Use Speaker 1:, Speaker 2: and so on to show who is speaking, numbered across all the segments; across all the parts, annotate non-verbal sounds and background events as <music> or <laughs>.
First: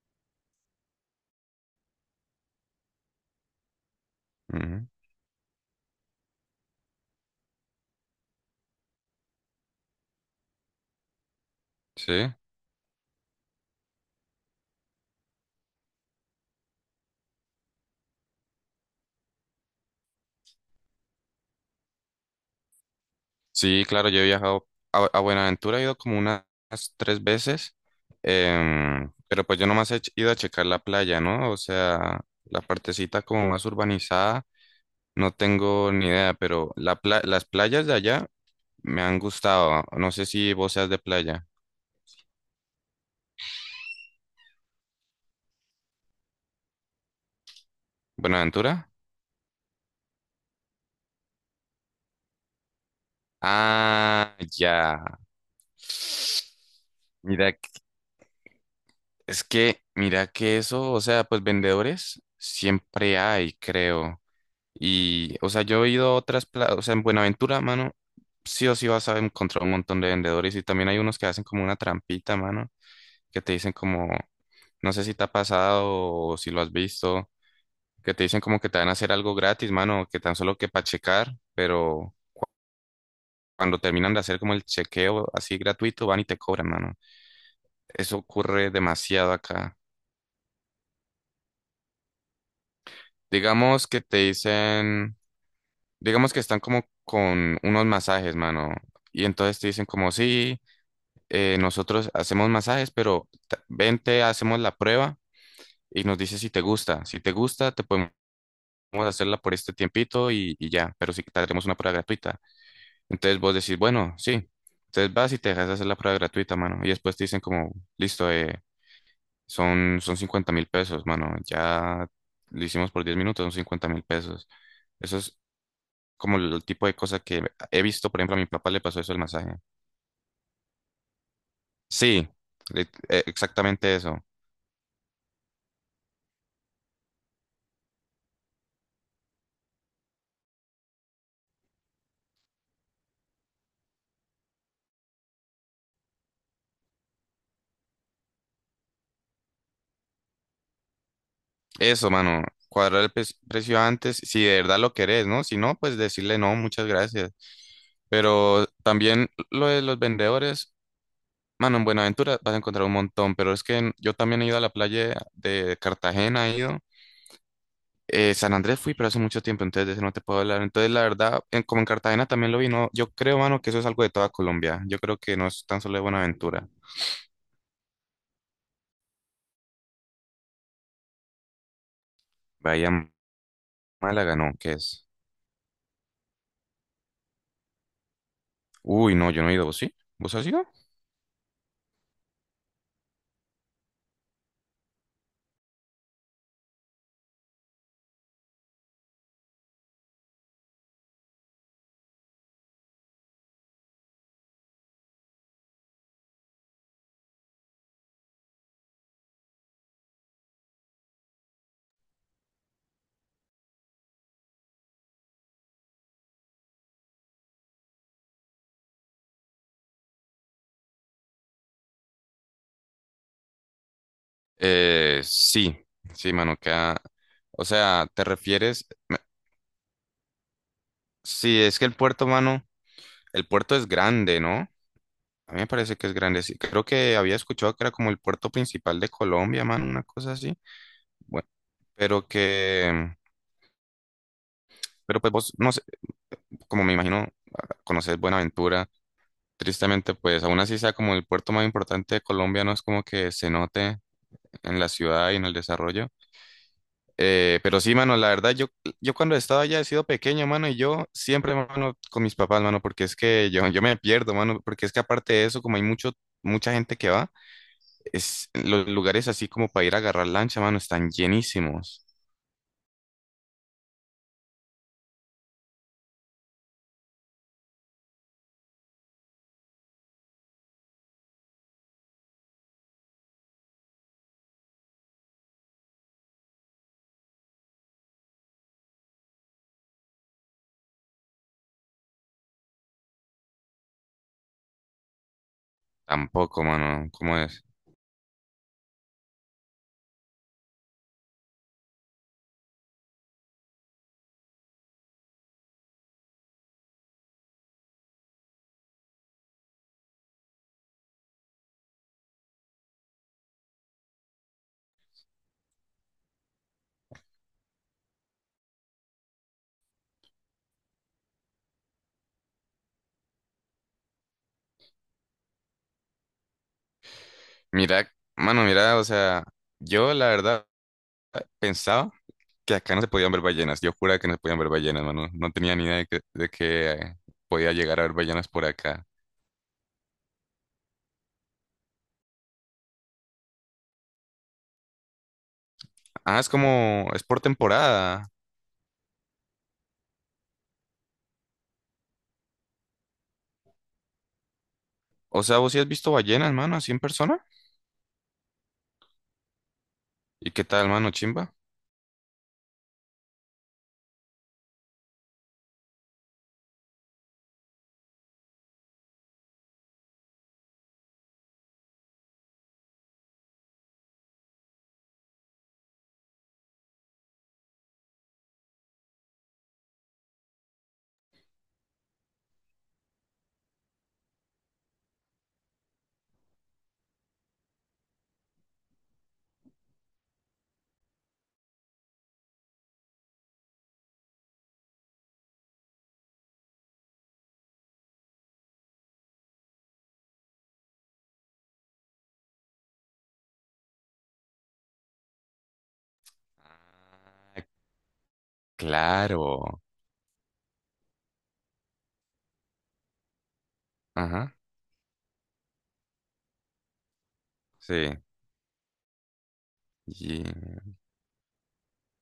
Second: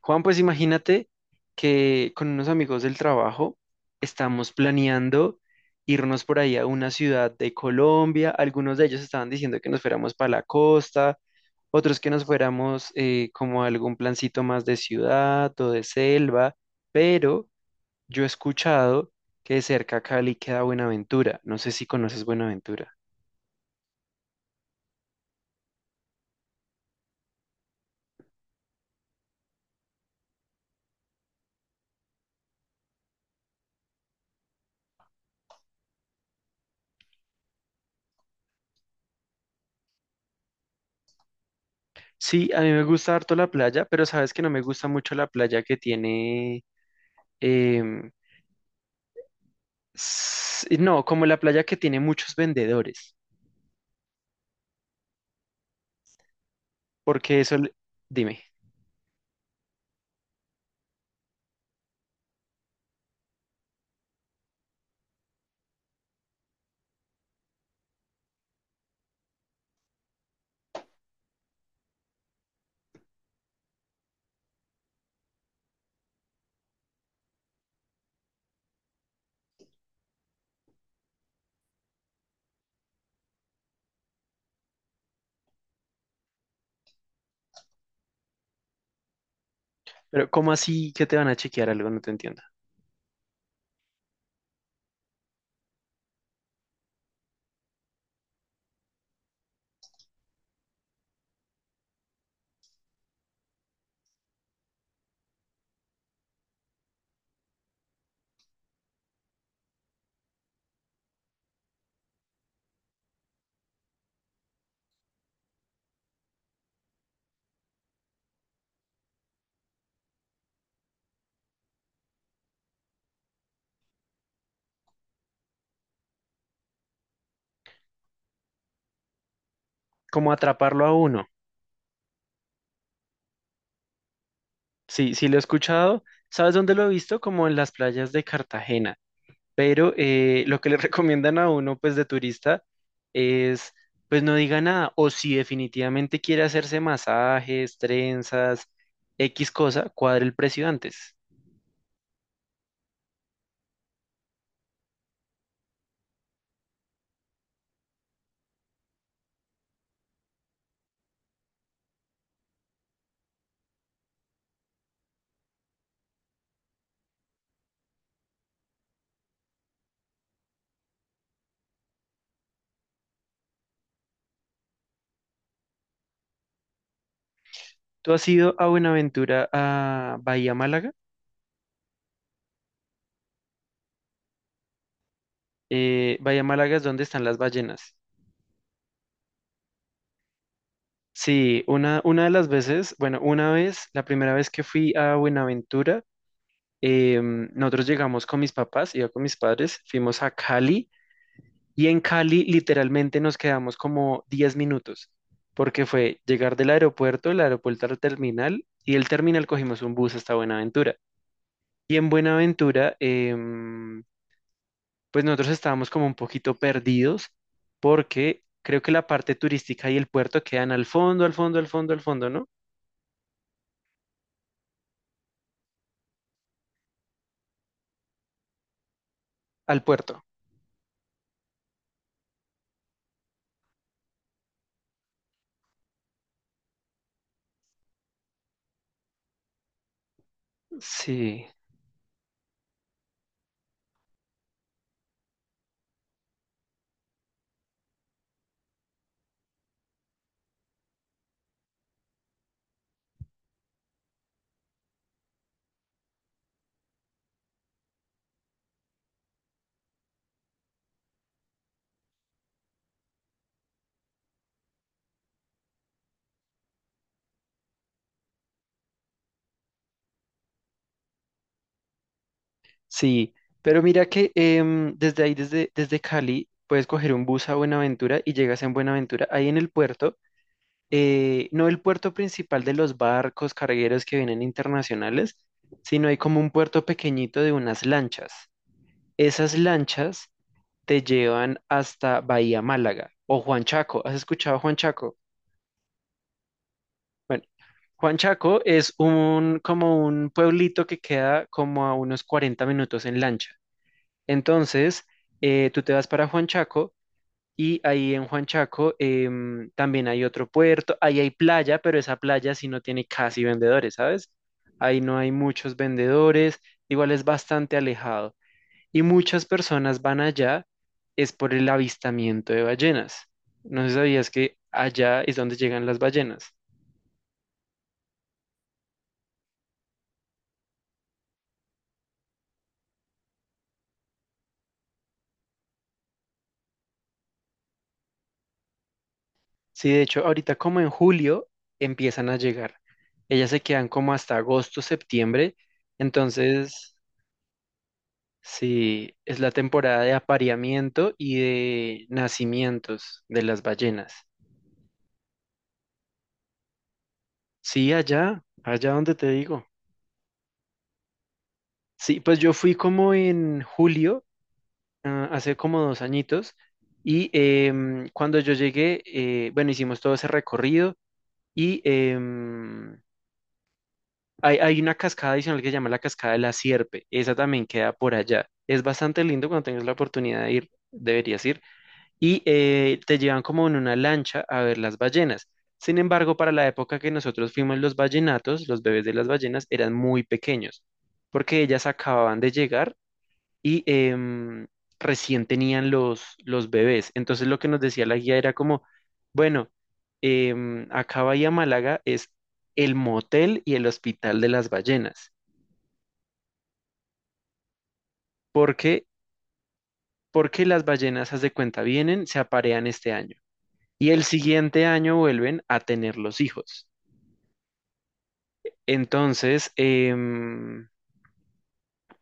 Speaker 1: Juan, pues imagínate que con unos amigos del trabajo estamos
Speaker 2: Ujú,
Speaker 1: planeando irnos por ahí a una ciudad de Colombia. Algunos de ellos estaban diciendo que nos fuéramos para la costa, otros que nos
Speaker 2: sí,
Speaker 1: fuéramos como a algún plancito más de ciudad o de selva, pero yo he escuchado que de cerca a Cali queda Buenaventura. No sé si conoces Buenaventura.
Speaker 2: sí, claro, yo he viajado a Buenaventura, he ido como unas tres veces, pero pues yo nomás he ido a checar la playa, ¿no? O sea, la partecita como más urbanizada, no tengo ni idea, pero las playas de allá me han gustado. No sé si vos seas de playa.
Speaker 1: Sí, a mí me gusta harto la playa, pero sabes que no me gusta mucho la playa que tiene.
Speaker 2: ¿Buenaventura?
Speaker 1: No, como la playa que tiene muchos vendedores,
Speaker 2: Ah, ya.
Speaker 1: porque
Speaker 2: Mira,
Speaker 1: eso,
Speaker 2: que-
Speaker 1: dime,
Speaker 2: es que, mira que eso, o sea, pues vendedores siempre hay, creo. Y, o sea, yo he ido a o sea, en Buenaventura, mano, sí o sí vas a encontrar un montón de vendedores y también hay unos que hacen como una trampita, mano, que te dicen como, no sé si te ha pasado o si lo has visto, que te dicen como que te van a hacer algo gratis, mano, que tan solo que para checar, pero cuando terminan de hacer como el chequeo así gratuito, van y te cobran, mano. Eso ocurre demasiado acá.
Speaker 1: pero ¿cómo así que te van a chequear algo? No te entiendo.
Speaker 2: Digamos que te dicen, digamos que están como con unos masajes, mano, y entonces te dicen como, sí. Nosotros hacemos masajes, pero ven, te hacemos la prueba y nos dices si te gusta. Si te gusta, te podemos hacerla por este tiempito y ya, pero si te haremos una prueba gratuita. Entonces vos decís, bueno, sí. Entonces vas y te dejas hacer la prueba gratuita, mano. Y después te dicen como, listo, son 50.000 pesos, mano. Ya lo hicimos por 10 minutos, son 50.000 pesos. Eso es como el tipo de cosa que he visto, por ejemplo, a mi papá le pasó eso el masaje.
Speaker 1: ¿Cómo atraparlo a uno?
Speaker 2: Sí, le- exactamente eso.
Speaker 1: Sí, sí lo he escuchado. ¿Sabes dónde lo he visto? Como en las playas de Cartagena. Pero lo que le <laughs> recomiendan a uno, pues de turista, es, pues no diga nada. O si definitivamente quiere hacerse masajes, trenzas, X cosa, cuadre el precio antes.
Speaker 2: Eso, mano, cuadrar el precio antes, si de verdad lo querés, ¿no? Si no, pues decirle no, muchas gracias. Pero también lo de los vendedores, mano, en Buenaventura vas a encontrar un montón, pero es que yo también he ido a la playa de Cartagena, he ido. San Andrés fui, pero hace mucho tiempo, entonces de eso no te puedo hablar. Entonces, la verdad, como en Cartagena también lo vi, no, yo creo, mano, que eso es algo de toda Colombia. Yo creo que no es tan solo de Buenaventura.
Speaker 1: ¿Tú has ido a Buenaventura, a Bahía Málaga?
Speaker 2: Vaya, Málaga, no, ¿qué es?
Speaker 1: Bahía Málaga es donde están las ballenas.
Speaker 2: Uy, no, yo no he ido, ¿vos sí? ¿Vos has ido?
Speaker 1: Sí, una de las veces, bueno, una vez, la primera vez que fui a Buenaventura, nosotros llegamos con mis papás, iba con mis padres, fuimos a Cali y en Cali literalmente nos quedamos como 10 minutos, porque fue llegar del aeropuerto, el aeropuerto al terminal y del terminal cogimos un bus hasta Buenaventura. Y en Buenaventura, pues nosotros estábamos como un poquito perdidos porque creo que la parte turística y el puerto quedan al fondo, al fondo, al fondo, al fondo, ¿no?
Speaker 2: Sí, sí, mano, queda. O sea, ¿te refieres?
Speaker 1: Al puerto.
Speaker 2: Sí, es que el puerto, mano, el puerto es grande, ¿no? A mí me parece que es grande, sí. Creo que había escuchado que era como el puerto principal de Colombia, mano, una cosa así.
Speaker 1: Sí,
Speaker 2: Bueno, pero que. Pero pues vos, no sé, como me imagino, conoces Buenaventura. Tristemente, pues aún así sea como el puerto más importante de Colombia, no es como que se note en la ciudad y en el desarrollo. Pero sí, mano, la verdad, yo cuando estaba allá he sido pequeño, mano, y yo siempre, mano, con mis papás, mano, porque es que yo me pierdo, mano, porque es que aparte de eso, como hay mucha gente que va, es, los lugares así como para ir a agarrar lancha, mano, están llenísimos.
Speaker 1: sí. Pero mira que desde ahí, desde Cali, puedes coger un bus a Buenaventura y llegas en Buenaventura. Ahí en el puerto, no el puerto principal de los barcos cargueros que vienen internacionales, sino hay como un puerto pequeñito de unas lanchas. Esas lanchas te llevan hasta Bahía Málaga o Juan Chaco. ¿Has escuchado Juan Chaco?
Speaker 2: Tampoco, mano, ¿cómo
Speaker 1: Bueno,
Speaker 2: es?
Speaker 1: Juan Chaco es un como un pueblito que queda como a unos 40 minutos en lancha. Entonces, tú te vas para Juan Chaco y ahí en Juan Chaco también hay otro puerto, ahí hay playa, pero esa playa sí no tiene casi vendedores, ¿sabes? Ahí no hay muchos vendedores, igual es bastante alejado. Y muchas personas van allá es por el avistamiento de ballenas. No sé si sabías que allá es donde llegan las ballenas.
Speaker 2: Mira, mano, mira, o sea, yo la verdad pensaba que acá no se podían ver ballenas, yo juraba que no se podían ver ballenas, mano, no tenía ni idea de que podía llegar a ver ballenas por acá.
Speaker 1: Sí, de hecho, ahorita como en julio empiezan a llegar. Ellas se quedan como hasta agosto, septiembre.
Speaker 2: Ah, es
Speaker 1: Entonces,
Speaker 2: como, es por temporada.
Speaker 1: sí, es la temporada de apareamiento y de nacimientos de las ballenas.
Speaker 2: O sea, ¿vos sí has visto ballenas, mano, así en persona?
Speaker 1: Sí, allá, allá donde te digo.
Speaker 2: ¿Y qué tal, mano, chimba?
Speaker 1: Sí, pues yo fui como en julio hace como 2 añitos y cuando yo llegué, bueno, hicimos todo ese recorrido y hay, hay una cascada adicional que se llama la Cascada de la Sierpe, esa también queda por allá. Es bastante lindo cuando tengas la oportunidad de ir, deberías ir, y te llevan como en una lancha a ver las ballenas. Sin embargo, para la época que nosotros fuimos, los ballenatos, los bebés de las ballenas, eran muy pequeños, porque ellas acababan de llegar y recién tenían los bebés. Entonces lo que nos decía la guía era como, bueno, acá Bahía Málaga es el motel y el hospital de las ballenas.
Speaker 2: Ah,
Speaker 1: ¿Por qué?
Speaker 2: claro.
Speaker 1: Porque las ballenas, haz de cuenta, vienen, se aparean este año y el
Speaker 2: Ajá,
Speaker 1: siguiente año vuelven a tener los hijos.
Speaker 2: sí.
Speaker 1: Entonces,
Speaker 2: Y-
Speaker 1: em,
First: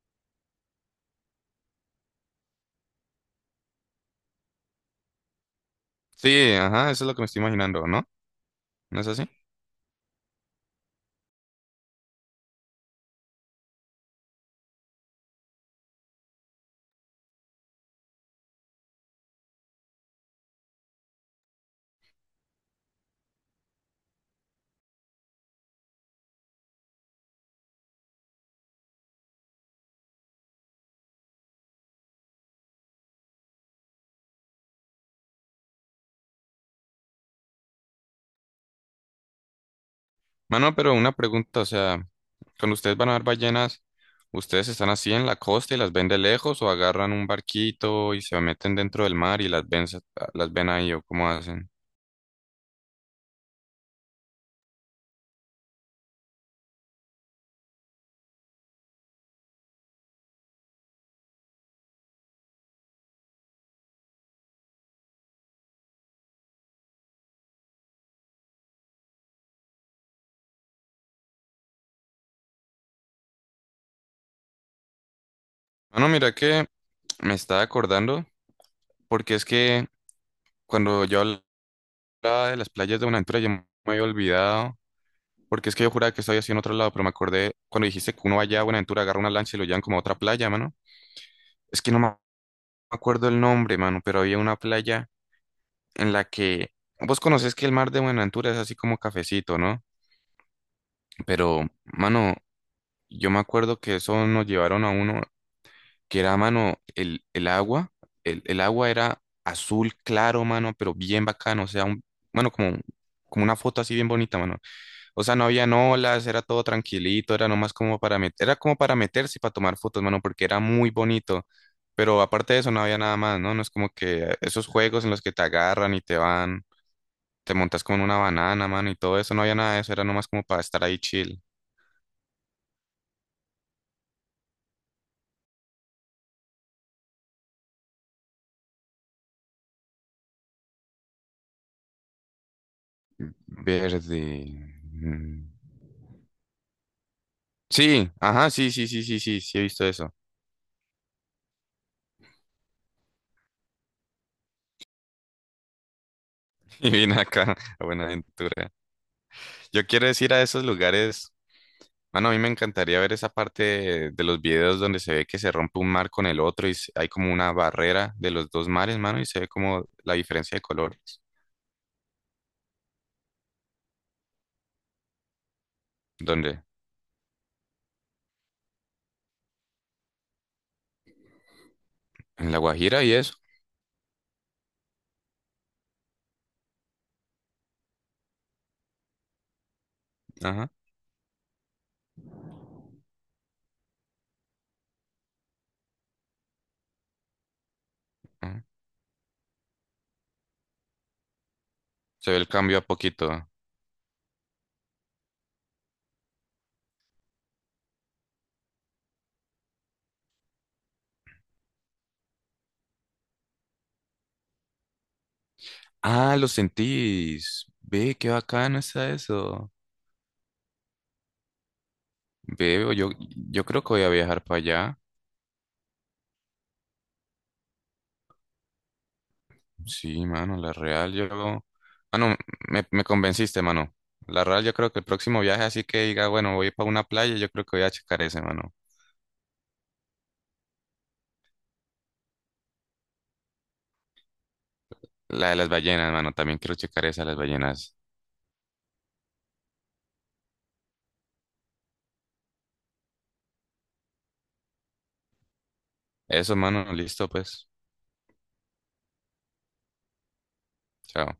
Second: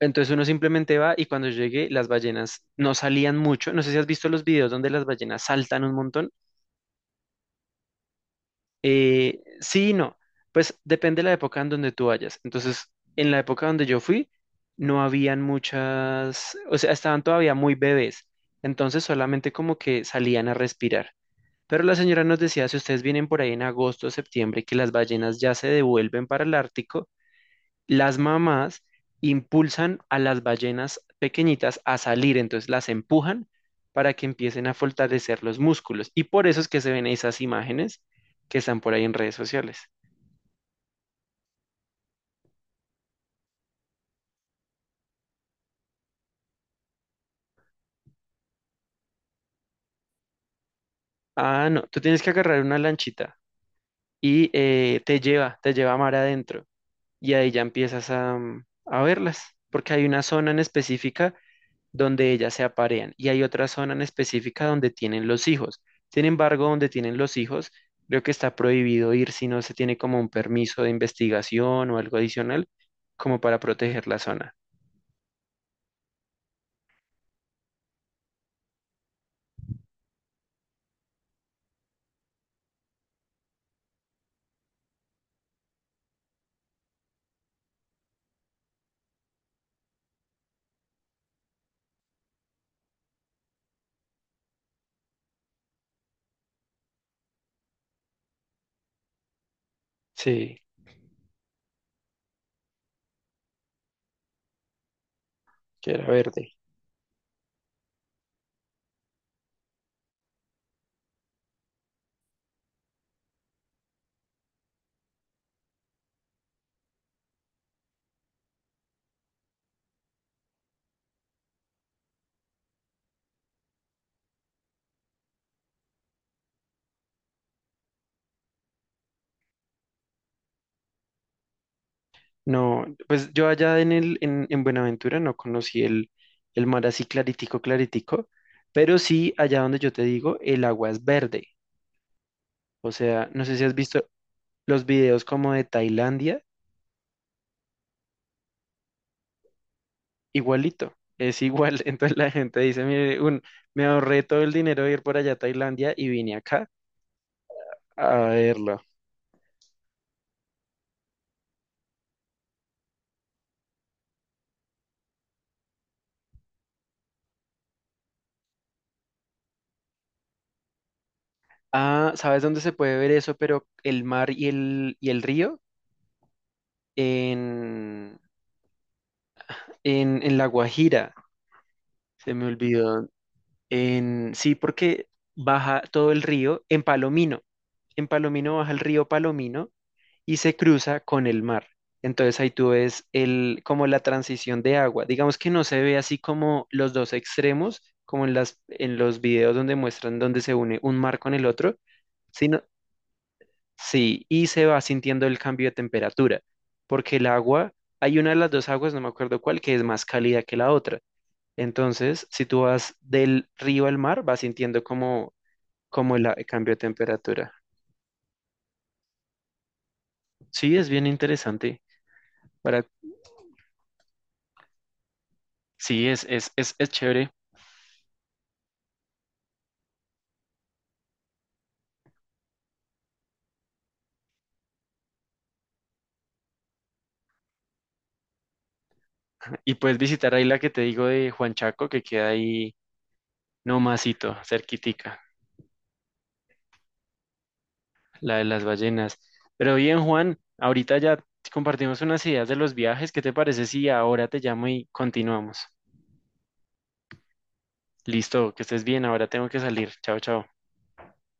Speaker 1: entonces uno simplemente va y cuando llegue las ballenas no salían mucho. No sé si has visto los videos donde las ballenas saltan un
Speaker 2: Sí,
Speaker 1: montón.
Speaker 2: ajá, eso es lo que me estoy imaginando, ¿no? ¿No es así?
Speaker 1: Sí y no. Pues depende de la época en donde tú vayas. Entonces, en la época donde yo fui, no habían muchas, o sea, estaban todavía muy bebés. Entonces, solamente como que salían a respirar. Pero la señora nos decía, si ustedes vienen por ahí en agosto o septiembre, que las ballenas ya se devuelven para el Ártico las mamás impulsan a las ballenas pequeñitas a salir, entonces las empujan para que empiecen a fortalecer los músculos. Y por eso es que se ven esas imágenes que están por ahí en redes sociales.
Speaker 2: Mano, pero una pregunta, o sea, cuando ustedes van a ver ballenas, ¿ustedes están así en la costa y las ven de lejos o agarran un barquito y se meten dentro del mar y las ven, las ven ahí o cómo
Speaker 1: Ah,
Speaker 2: hacen?
Speaker 1: no, tú tienes que agarrar una lanchita y te lleva a mar adentro y ahí ya empiezas a verlas, porque hay una zona en específica donde ellas se aparean y hay otra zona en específica donde tienen los hijos. Sin embargo, donde tienen los hijos, creo que está prohibido ir si no se tiene como un permiso de investigación o algo adicional como para proteger la zona.
Speaker 2: Mano, mira que me estaba acordando, porque es que cuando yo hablaba de las playas de Buenaventura, yo me había olvidado. Porque es que yo juraba que estaba así en otro lado, pero me acordé cuando dijiste que uno vaya a Buenaventura, agarra una lancha y lo llevan como a otra playa, mano. Es que no me acuerdo el nombre, mano, pero había una playa en la que vos conocés que el mar de Buenaventura es así como cafecito, ¿no?
Speaker 1: Sí,
Speaker 2: Pero, mano, yo me acuerdo que eso nos llevaron a uno
Speaker 1: que era
Speaker 2: que era,
Speaker 1: verde.
Speaker 2: mano, el agua, el agua era azul claro, mano, pero bien bacano, o sea, mano, como una foto así bien bonita, mano. O sea, no habían olas, era todo tranquilito, era nomás como para meter, era como para meterse y para tomar fotos, mano, porque era muy bonito. Pero aparte de eso, no había nada más, ¿no? No es como que esos juegos en los que te agarran y te montas como en una banana, mano, y todo eso, no había nada de eso, era nomás como para estar ahí chill.
Speaker 1: No, pues yo allá en en Buenaventura no conocí el mar así claritico, claritico, pero sí allá donde yo te digo, el agua es verde. O sea, no sé si has visto
Speaker 2: Verde.
Speaker 1: los videos
Speaker 2: Mm.
Speaker 1: como de Tailandia
Speaker 2: Sí, ajá, sí, sí, sí, sí, sí, sí, he visto eso.
Speaker 1: igualito, es igual. <laughs> Entonces la gente dice, mire, me ahorré todo el dinero de ir por allá a Tailandia y vine acá
Speaker 2: <laughs> Y vine acá <laughs> a
Speaker 1: a
Speaker 2: Buenaventura.
Speaker 1: verlo.
Speaker 2: Yo quiero decir a esos lugares. Mano, a mí me encantaría ver esa parte de los videos donde se ve que se rompe un mar con el otro y hay como una barrera de los dos mares, mano, y se ve como la diferencia de colores.
Speaker 1: Ah, ¿sabes dónde se puede ver eso? Pero el mar y el río
Speaker 2: ¿Dónde?
Speaker 1: en, en La Guajira, se me
Speaker 2: En La Guajira
Speaker 1: olvidó.
Speaker 2: y eso.
Speaker 1: Sí, porque baja todo el río en Palomino. En Palomino baja el río Palomino y se
Speaker 2: Ajá,
Speaker 1: cruza con el mar. Entonces ahí tú ves como la transición de agua. Digamos que no se ve así como los dos extremos, como en las,
Speaker 2: ajá.
Speaker 1: en los videos donde muestran donde se une un mar con el otro,
Speaker 2: Se ve el
Speaker 1: sino,
Speaker 2: cambio a poquito.
Speaker 1: sí, y se va sintiendo el cambio de temperatura, porque el agua, hay una de las dos aguas, no me acuerdo cuál, que es más cálida que la otra. Entonces, si tú vas del río al mar, vas sintiendo como, como el a-
Speaker 2: Ah,
Speaker 1: el
Speaker 2: lo
Speaker 1: cambio de temperatura.
Speaker 2: sentís. Ve, qué bacano está eso.
Speaker 1: Sí, es bien interesante. Para,
Speaker 2: Ve, yo creo que voy a viajar para allá.
Speaker 1: sí, es chévere.
Speaker 2: Sí, mano, la real. Mano, me convenciste, mano. La real, yo creo que el próximo viaje, así que diga, bueno, voy para una playa, yo creo que voy a checar ese, mano.
Speaker 1: Y puedes visitar ahí la que te digo de Juan Chaco, que queda ahí nomasito, cerquitica,
Speaker 2: La de las ballenas, mano. También quiero checar esa de las ballenas.
Speaker 1: la de las ballenas. Pero bien, Juan, ahorita ya compartimos unas ideas de los viajes. ¿Qué te parece si ahora te llamo y continuamos?
Speaker 2: Eso, mano. Listo, pues.
Speaker 1: Listo, que estés bien, ahora tengo que salir. Chao, chao.
Speaker 2: Chao.